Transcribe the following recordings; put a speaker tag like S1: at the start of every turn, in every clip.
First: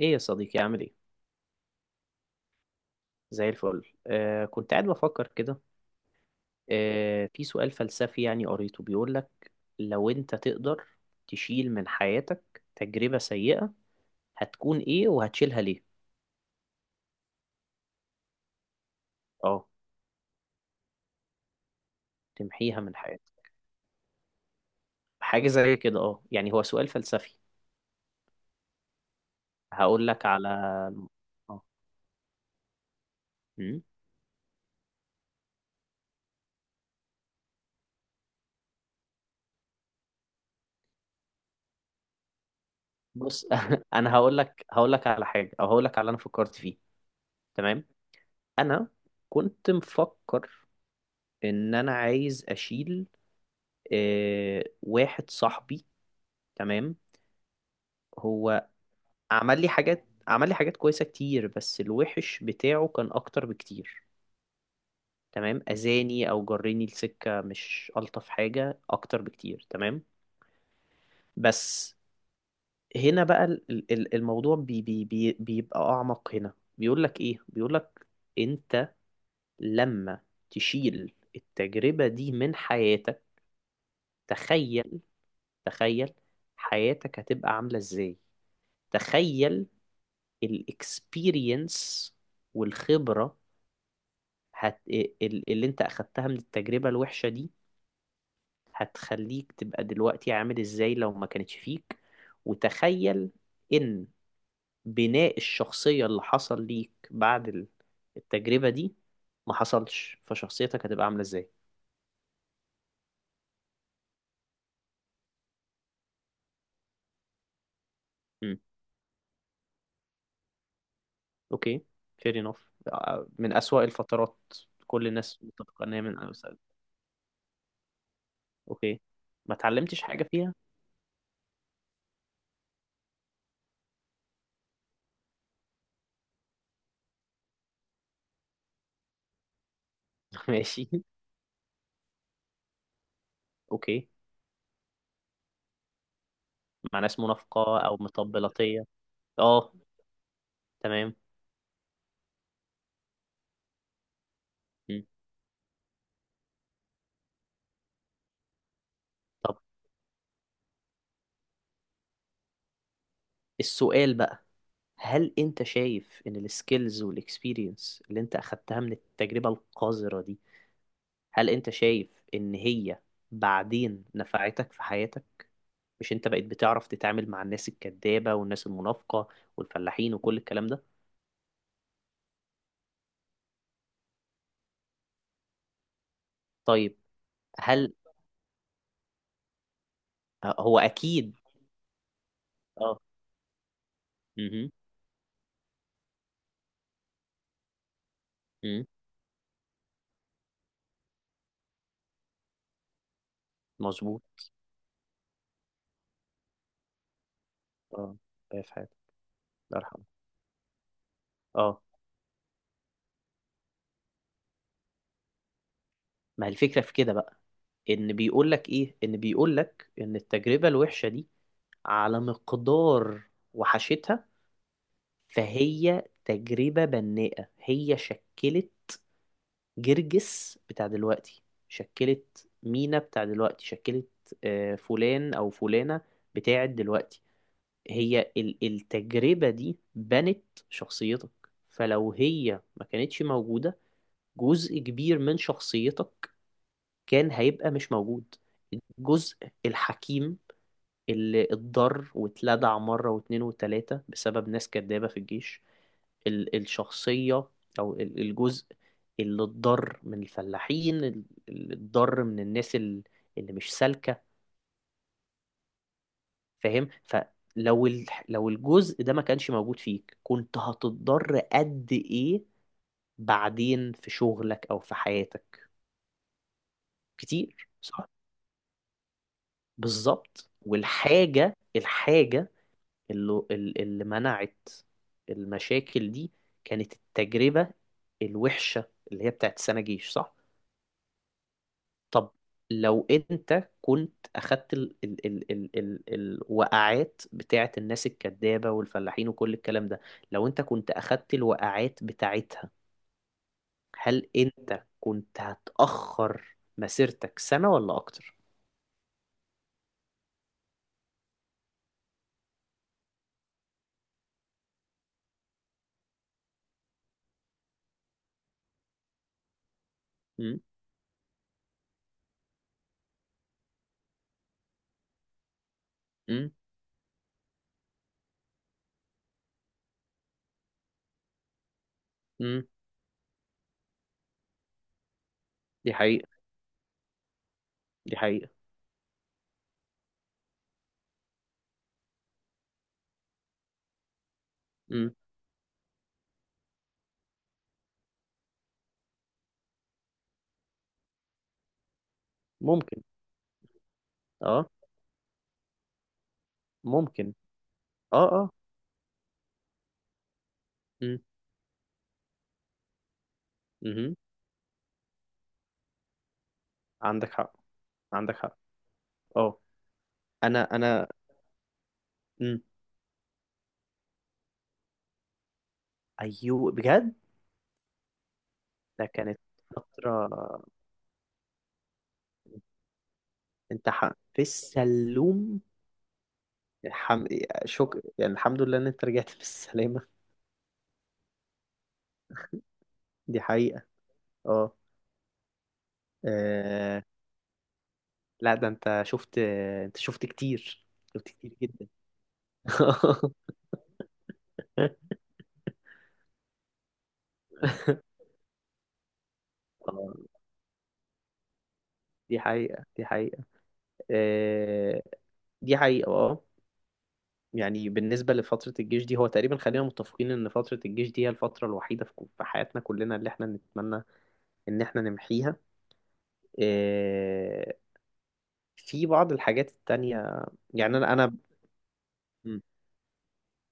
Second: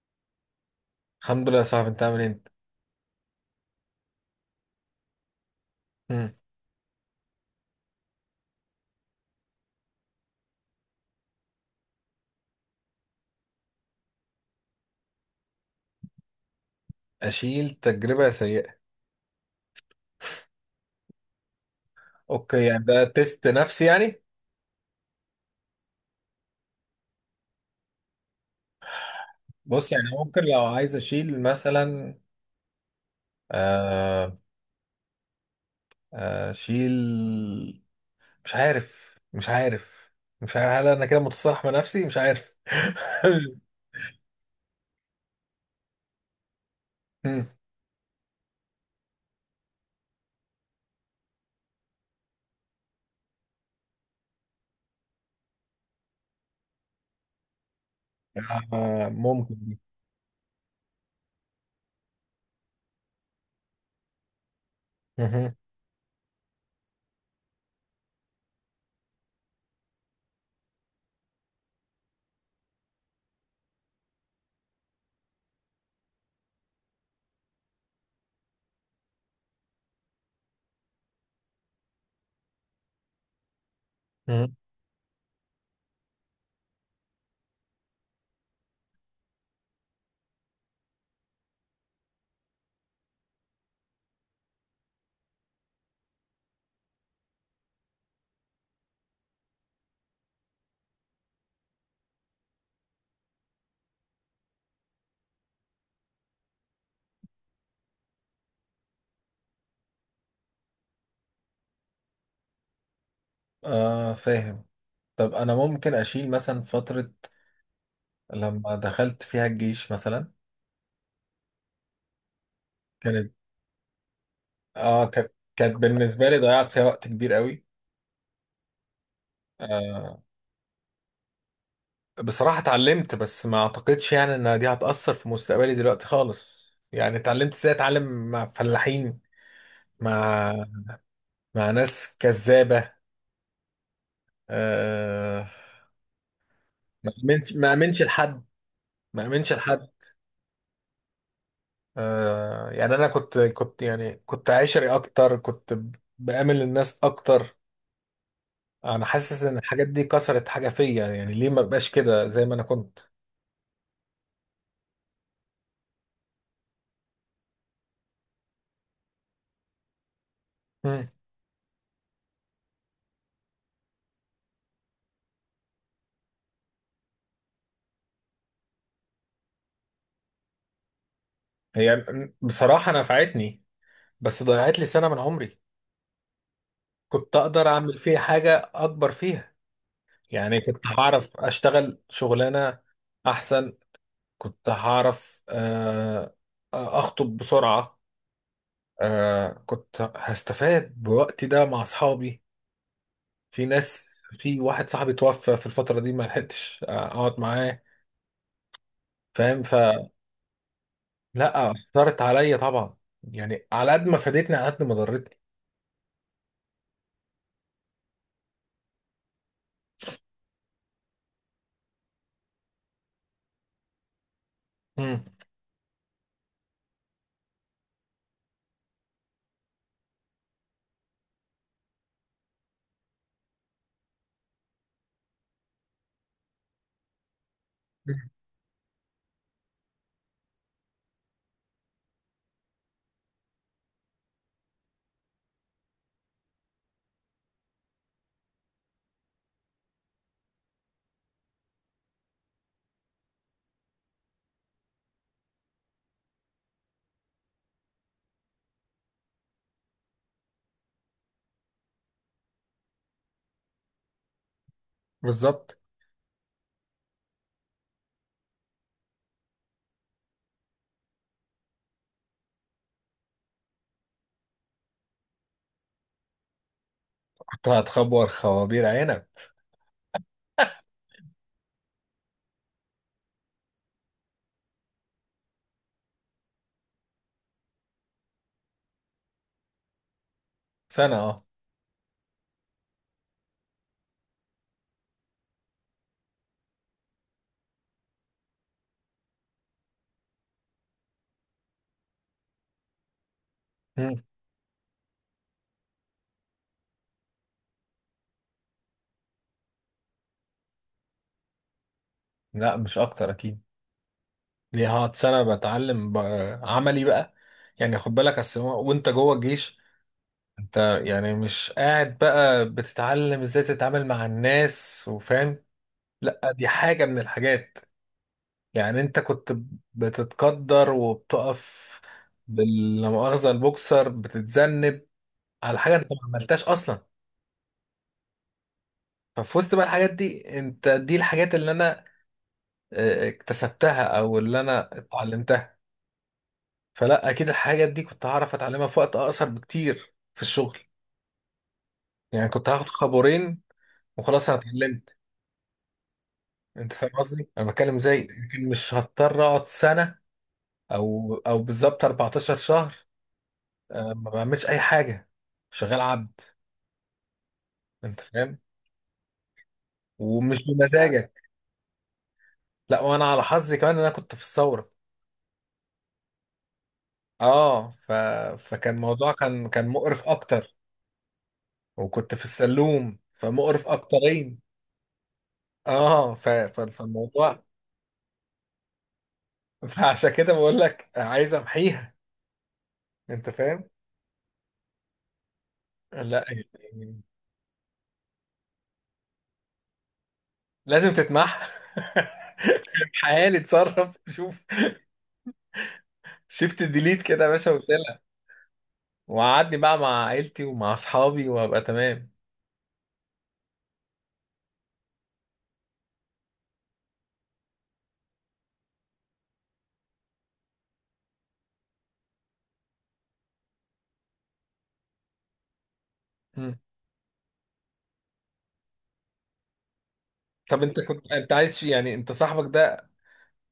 S1: ايه يا صديقي، عامل ايه؟
S2: الحمد لله يا صاحبي، انت عامل ايه انت؟
S1: زي الفل. كنت قاعد بفكر كده.
S2: مم.
S1: في سؤال فلسفي يعني قريته بيقول لك: لو انت تقدر تشيل من حياتك تجربة سيئة، هتكون ايه وهتشيلها ليه؟
S2: اشيل تجربه سيئه؟
S1: اه،
S2: اوكي
S1: تمحيها
S2: يعني
S1: من
S2: ده
S1: حياتك،
S2: تيست نفسي يعني.
S1: حاجة زي كده. اه يعني هو سؤال فلسفي.
S2: بص يعني
S1: هقول لك
S2: ممكن
S1: على،
S2: لو عايز اشيل
S1: اه،
S2: مثلا.
S1: أمم.
S2: آه، آه، اشيل. مش عارف مش عارف مش عارف هل انا كده متصالح مع نفسي مش عارف
S1: بص، انا هقول لك على حاجة، او هقول لك على اللي انا فكرت فيه.
S2: مم.
S1: تمام، انا كنت مفكر ان انا عايز اشيل، واحد صاحبي. تمام، هو
S2: آه،
S1: عمل لي
S2: ممكن.
S1: حاجات، كويسة كتير، بس الوحش بتاعه كان أكتر بكتير.
S2: مهم.
S1: تمام، أذاني أو جرني لسكة مش ألطف حاجة أكتر بكتير. تمام، بس هنا بقى الموضوع بي بي بي بيبقى أعمق. هنا بيقول لك إيه؟ بيقول لك: أنت لما تشيل التجربة دي من حياتك،
S2: مهم.
S1: تخيل، تخيل حياتك هتبقى عاملة إزاي. تخيل الاكسبيرينس والخبرة هت... اللي انت اخدتها من التجربة الوحشة دي هتخليك تبقى دلوقتي عامل ازاي لو ما كانتش فيك. وتخيل ان بناء الشخصية اللي حصل ليك بعد التجربة دي ما حصلش، فشخصيتك هتبقى عاملة ازاي.
S2: آه، فاهم. طب انا ممكن اشيل مثلا فتره
S1: امم،
S2: لما دخلت فيها الجيش مثلا.
S1: اوكي، fair enough.
S2: كانت
S1: من أسوأ الفترات،
S2: اه
S1: كل
S2: كانت
S1: الناس
S2: كانت
S1: متفقة ان هي من
S2: بالنسبه لي
S1: أسوأ.
S2: ضيعت فيها وقت كبير قوي.
S1: اوكي، ما اتعلمتش
S2: آه،
S1: حاجة فيها؟
S2: بصراحة اتعلمت بس ما اعتقدش يعني ان دي هتأثر في مستقبلي دلوقتي خالص. يعني اتعلمت ازاي اتعلم مع فلاحين، مع
S1: ماشي.
S2: مع ناس كذابة.
S1: اوكي،
S2: آه،
S1: مع
S2: ما
S1: ناس
S2: امنش ما
S1: منافقة أو
S2: امنش لحد،
S1: مطبلاتية.
S2: ما امنش
S1: اه،
S2: لحد.
S1: تمام.
S2: آه، يعني انا كنت يعني كنت عشري
S1: مم.
S2: اكتر، كنت بآمن الناس اكتر. انا حاسس ان
S1: طب
S2: الحاجات دي كسرت حاجة فيا، يعني ليه ما بقاش كده زي ما انا كنت.
S1: السؤال بقى: هل أنت شايف إن السكيلز والإكسبيرينس اللي أنت أخدتها من التجربة القذرة دي،
S2: مم.
S1: هل أنت شايف إن هي بعدين نفعتك في حياتك؟ مش أنت بقيت بتعرف تتعامل مع الناس الكذابة والناس المنافقة والفلاحين وكل الكلام ده؟
S2: هي بصراحة نفعتني بس ضيعت لي سنة من عمري.
S1: طيب،
S2: كنت اقدر
S1: هل
S2: اعمل فيها حاجة اكبر فيها، يعني
S1: هو
S2: كنت هعرف
S1: أكيد؟
S2: اشتغل شغلانة
S1: اه.
S2: احسن. كنت
S1: مهم.
S2: هعرف اخطب بسرعة.
S1: مم.
S2: آه، كنت هستفاد بوقتي ده مع اصحابي. في ناس،
S1: مظبوط.
S2: في واحد صاحبي توفى في الفترة دي ما لحقتش اقعد معاه.
S1: اه، في حياتك.
S2: فاهم
S1: الله يرحمه.
S2: فلا.
S1: اه.
S2: اثرت عليا طبعا، يعني على قد ما فادتني على قد ما ضرتني.
S1: ما هي الفكرة في كده بقى، ان بيقول لك ايه؟ ان بيقول لك ان التجربة الوحشة دي، على مقدار وحشتها،
S2: مم.
S1: فهي تجربة بناءة. هي شكلت جرجس بتاع دلوقتي، شكلت مينا بتاع دلوقتي، شكلت، فلان او فلانة بتاعت دلوقتي. هي التجربة دي بنت شخصيتك. فلو هي ما كانتش موجودة، جزء كبير من شخصيتك كان هيبقى مش موجود. الجزء الحكيم اللي اتضر واتلدع مرة واتنين وتلاتة بسبب ناس كدابة في الجيش، الشخصية أو الجزء اللي اتضر من الفلاحين، اللي اتضر من الناس اللي مش سالكة.
S2: بالظبط.
S1: فاهم؟ فلو لو الجزء ده ما كانش موجود فيك، كنت هتتضر قد إيه بعدين في شغلك أو في حياتك؟
S2: كنت
S1: كتير، صح؟
S2: هتخبر خوابير عينك.
S1: بالظبط. والحاجة، اللي منعت المشاكل دي كانت التجربة الوحشة، اللي هي بتاعت سنة جيش، صح؟
S2: سنة اه.
S1: طب لو انت كنت اخدت ال ال ال ال ال الوقعات بتاعت الناس الكدابة والفلاحين وكل الكلام ده، لو انت كنت اخدت الوقعات بتاعتها،
S2: مم.
S1: هل انت كنت هتأخر مسيرتك سنة ولا اكتر؟
S2: لا مش اكتر اكيد. دي هقعد سنة بتعلم بقى عملي بقى. يعني خد بالك، اصل وانت جوه الجيش
S1: امم.
S2: انت، يعني مش قاعد بقى بتتعلم ازاي تتعامل مع الناس وفاهم. لا
S1: امم
S2: دي حاجة من الحاجات. يعني انت كنت بتتقدر وبتقف
S1: امم
S2: لا مؤاخذة البوكسر بتتذنب على
S1: دي
S2: حاجة انت ما
S1: حقيقة،
S2: عملتهاش اصلا.
S1: دي حقيقة.
S2: ففي وسط بقى الحاجات دي، انت دي الحاجات اللي انا اكتسبتها او اللي انا
S1: امم،
S2: اتعلمتها. فلا اكيد الحاجات دي كنت هعرف اتعلمها في وقت اقصر بكتير في الشغل. يعني كنت هاخد
S1: ممكن.
S2: خبرين وخلاص انا
S1: اه،
S2: اتعلمت. انت فاهم
S1: ممكن.
S2: قصدي، انا بتكلم زي
S1: اه.
S2: لكن مش هضطر اقعد سنه، او بالظبط 14 شهر. آه،
S1: امم.
S2: ما بعملش اي حاجه، شغال عبد.
S1: عندك حق،
S2: انت
S1: عندك حق
S2: فاهم؟
S1: اه.
S2: ومش
S1: انا،
S2: بمزاجك.
S1: مم.
S2: لا، وانا على حظي كمان ان انا كنت في الثوره.
S1: ايوه بجد.
S2: اه ف... فكان
S1: ده
S2: الموضوع
S1: كانت
S2: كان مقرف
S1: فترة.
S2: اكتر. وكنت في السلوم فمقرف
S1: انت ح...، في
S2: اكترين.
S1: السلوم. الحم...،
S2: فالموضوع،
S1: شك...، يعني الحمد لله ان انت رجعت بالسلامة.
S2: فعشان كده بقول لك عايز امحيها.
S1: دي
S2: انت
S1: حقيقة،
S2: فاهم؟
S1: اه.
S2: لا
S1: آه،
S2: يعني
S1: لا ده انت شفت، شفت كتير،
S2: لازم
S1: شفت كتير
S2: تتمحى.
S1: جدا.
S2: حالي اتصرف شوف. شيفت ديليت كده يا باشا وشيلها، وقعدني بقى مع
S1: اه،
S2: عيلتي ومع اصحابي وابقى تمام.
S1: دي حقيقة، آه، دي حقيقة، اه. يعني بالنسبة لفترة الجيش دي، هو تقريبا خلينا متفقين إن فترة الجيش دي هي الفترة الوحيدة في في حياتنا كلنا اللي إحنا نتمنى إن إحنا نمحيها.
S2: مم.
S1: إيه، في بعض الحاجات التانية،
S2: طب
S1: يعني
S2: انت
S1: أنا،
S2: كنت انت عايز يعني انت
S1: م.
S2: صاحبك ده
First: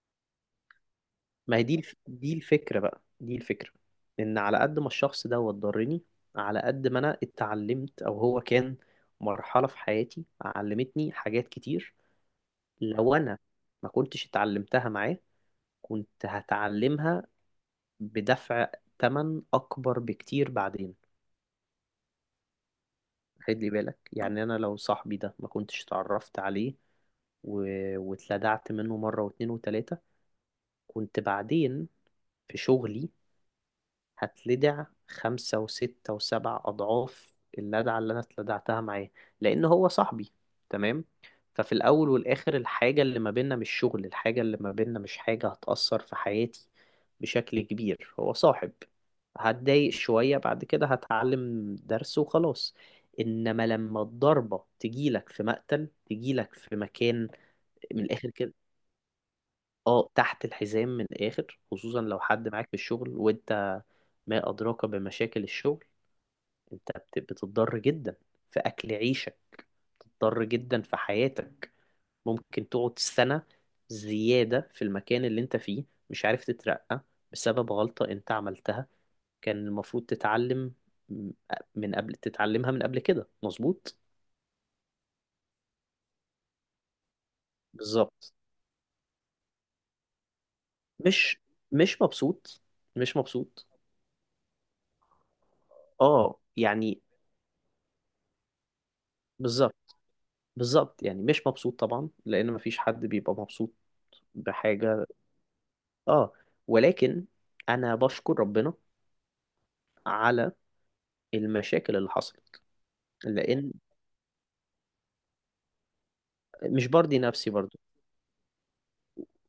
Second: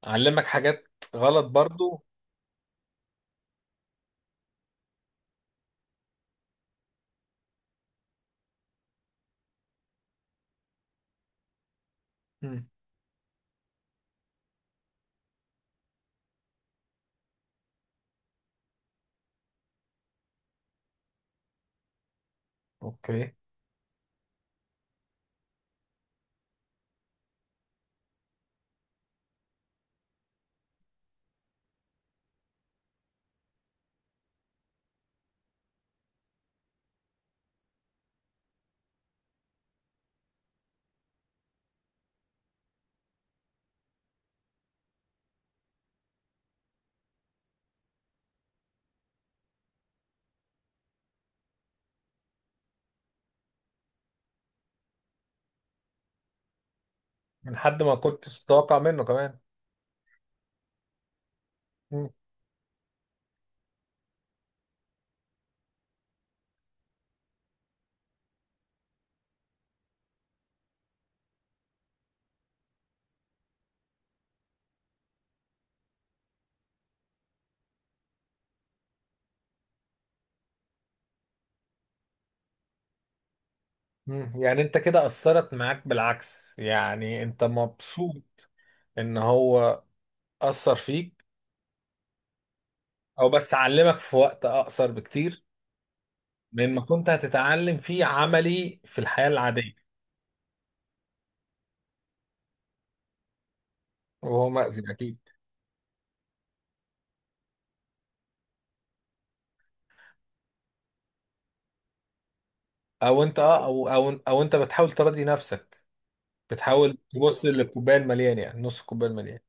S2: علمك حاجات غلط
S1: ما هي دي
S2: برضو؟
S1: دي الفكرة بقى، دي الفكرة إن على قد ما الشخص ده ضرني، على قد ما أنا اتعلمت، أو هو كان مرحلة في حياتي علمتني حاجات كتير.
S2: مم.
S1: لو أنا ما كنتش اتعلمتها معاه، كنت هتعلمها بدفع تمن أكبر بكتير بعدين.
S2: اوكي.
S1: خد لي بالك، يعني أنا لو صاحبي ده ما كنتش اتعرفت عليه و...، واتلدعت منه مرة واتنين وتلاتة، كنت بعدين في شغلي هتلدع خمسة وستة وسبع أضعاف اللدعة اللي أنا اتلدعتها معاه، لأن هو صاحبي. تمام، ففي الأول والآخر الحاجة اللي ما بيننا مش شغل، الحاجة اللي ما بيننا مش حاجة هتأثر في حياتي بشكل كبير، هو صاحب. هتضايق شوية، بعد كده هتعلم درس وخلاص. إنما لما الضربة تجيلك في مقتل، تجيلك في مكان
S2: من حد ما
S1: من الآخر
S2: كنتش
S1: كده،
S2: تتوقع منه كمان.
S1: اه، تحت الحزام من الآخر، خصوصا
S2: مم.
S1: لو حد معاك في الشغل، وانت ما أدراك بمشاكل الشغل. أنت بتضطر جدا في أكل عيشك، بتضطر جدا في حياتك. ممكن تقعد سنة زيادة في المكان اللي أنت فيه مش عارف تترقى بسبب غلطة أنت عملتها، كان المفروض تتعلم، م- من قبل تتعلمها من قبل كده. مظبوط،
S2: مم. يعني انت كده اثرت معاك بالعكس، يعني انت
S1: بالظبط.
S2: مبسوط ان هو اثر فيك؟
S1: مش مش مبسوط، مش
S2: او بس
S1: مبسوط
S2: اعلمك في وقت اقصر بكتير
S1: اه
S2: مما
S1: يعني،
S2: كنت هتتعلم فيه عملي في الحياة العادية.
S1: بالظبط. يعني مش مبسوط طبعا، لأن مفيش حد بيبقى مبسوط
S2: وهو مأذي
S1: بحاجة.
S2: أكيد.
S1: اه، ولكن انا بشكر ربنا على المشاكل اللي حصلت،
S2: او انت اه
S1: لان،
S2: او او او انت بتحاول تراضي نفسك،
S1: مش
S2: بتحاول
S1: برضي
S2: تبص
S1: نفسي برضو،
S2: للكوبايه المليان، يعني نص الكوبايه المليان.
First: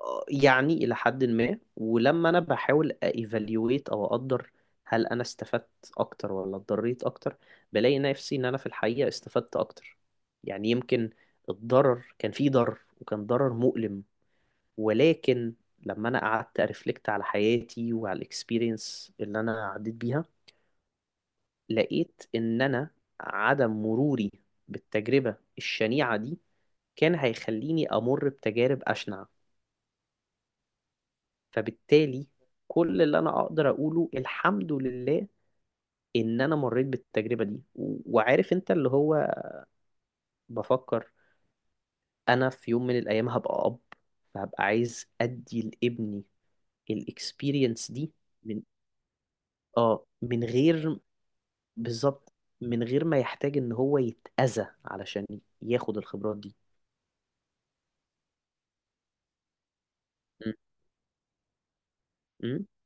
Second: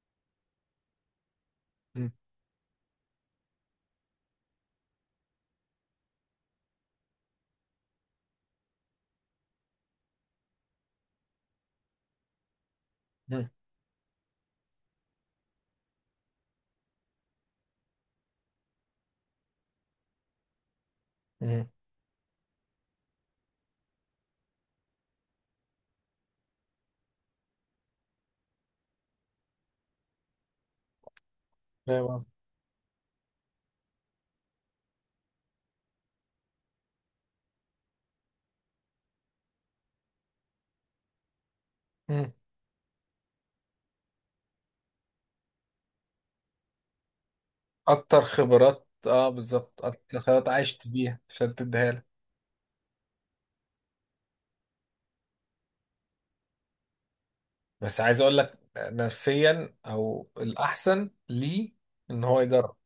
S1: يعني الى حد ما.
S2: مم.
S1: ولما انا بحاول ايفاليويت، او اقدر، هل انا استفدت اكتر ولا اتضريت اكتر، بلاقي نفسي ان انا في الحقيقة استفدت اكتر. يعني يمكن الضرر كان فيه ضرر وكان
S2: مم.
S1: ضرر مؤلم، ولكن لما انا قعدت ارفلكت على حياتي وعلى الاكسبيرينس اللي انا عديت بيها،
S2: مم.
S1: لقيت ان انا عدم مروري بالتجربة الشنيعة دي كان هيخليني امر بتجارب اشنع.
S2: فاهم
S1: فبالتالي
S2: قصدي؟
S1: كل اللي انا اقدر اقوله الحمد لله ان انا مريت بالتجربة دي. و- وعارف انت اللي هو بفكر،
S2: مم.
S1: انا في يوم من الايام هبقى اب، فهبقى عايز ادي لابني الاكسبيرينس دي
S2: اكتر
S1: من،
S2: خبرات اه، بالظبط
S1: اه،
S2: اكتر
S1: من
S2: خبرات عشت
S1: غير،
S2: بيها عشان تديها لك.
S1: بالظبط، من غير ما يحتاج ان هو يتأذى علشان ياخد الخبرات دي.
S2: بس عايز اقول لك نفسيا او
S1: م-
S2: الاحسن ليه ان هو
S1: م.
S2: يجرب.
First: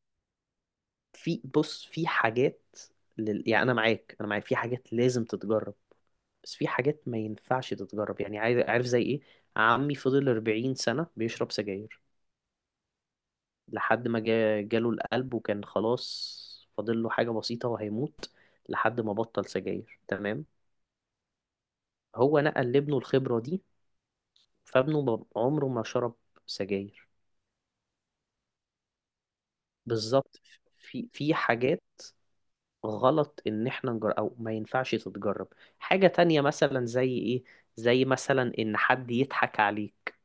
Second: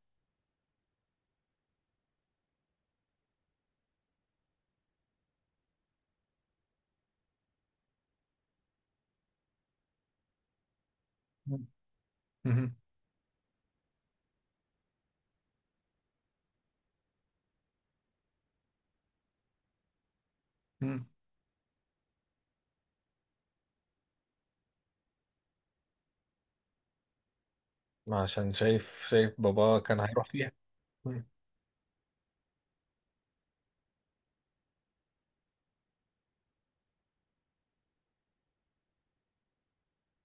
S1: في، بص، في حاجات يعني انا معاك، في حاجات لازم تتجرب، بس في حاجات ما ينفعش تتجرب. يعني عارف زي ايه؟ عمي فضل 40 سنة بيشرب
S2: مم.
S1: سجاير
S2: مم.
S1: لحد ما جاله القلب وكان خلاص فاضل له حاجة بسيطة وهيموت، لحد ما بطل سجاير. تمام،
S2: مم.
S1: هو نقل لابنه الخبرة دي، فابنه عمره ما شرب سجاير.
S2: عشان شايف شايف بابا كان هيروح
S1: بالظبط،
S2: فيها.
S1: في
S2: مم.
S1: في حاجات غلط ان احنا نجرب، او ما ينفعش تتجرب. حاجة تانية مثلا زي ايه؟ زي مثلا ان حد يضحك عليك.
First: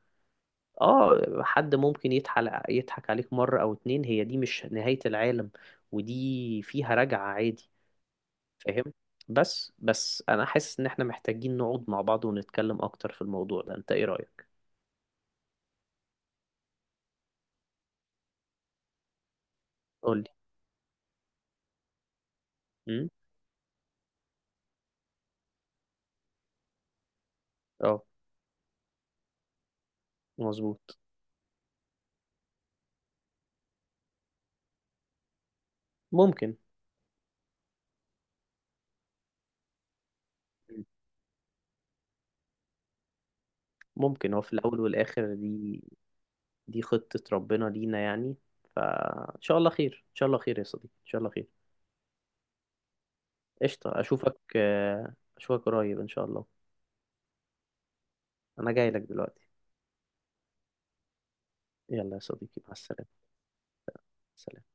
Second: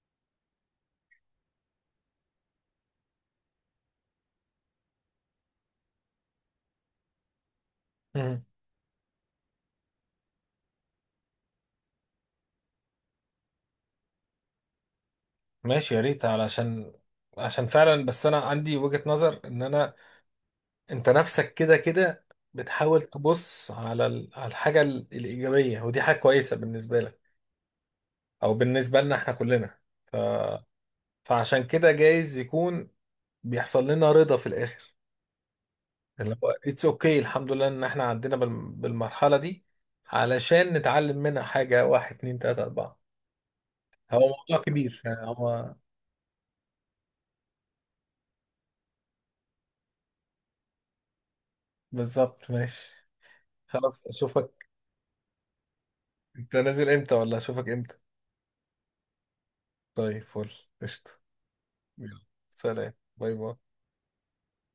S1: اه، حد ممكن يضحك، عليك مرة او اتنين، هي دي مش نهاية العالم ودي فيها رجعة عادي.
S2: مم.
S1: فاهم؟ بس انا حاسس ان احنا محتاجين نقعد مع بعض ونتكلم اكتر في الموضوع ده. انت ايه رأيك؟
S2: ماشي يا ريت، عشان فعلا، بس انا عندي وجهة نظر ان انا
S1: قولي.
S2: انت نفسك كده كده بتحاول
S1: امم،
S2: تبص على على الحاجة الإيجابية، ودي حاجة كويسة بالنسبة لك
S1: اه،
S2: او بالنسبة لنا احنا كلنا. ف...
S1: مظبوط.
S2: فعشان كده جايز يكون بيحصل لنا رضا في الآخر، اللي هو
S1: ممكن،
S2: اتس اوكي okay. الحمد لله ان احنا عدينا بالمرحلة دي علشان نتعلم منها حاجة، واحد، اتنين، تلاتة، أربعة. هو
S1: هو في
S2: موضوع
S1: الاول
S2: كبير، يعني
S1: والاخر
S2: هو.
S1: دي خطة ربنا لينا يعني. فإن شاء الله خير، يا صديقي، إن شاء الله خير.
S2: بالظبط، ماشي.
S1: قشطة،
S2: خلاص
S1: أشوفك،
S2: اشوفك.
S1: أشوفك قريب إن شاء
S2: انت
S1: الله.
S2: نازل امتى ولا اشوفك امتى؟
S1: أنا جاي لك دلوقتي.
S2: طيب، فل قشطة.
S1: يلا يا
S2: يلا.
S1: صديقي، مع
S2: سلام،
S1: السلامة.
S2: باي باي.
S1: سلام.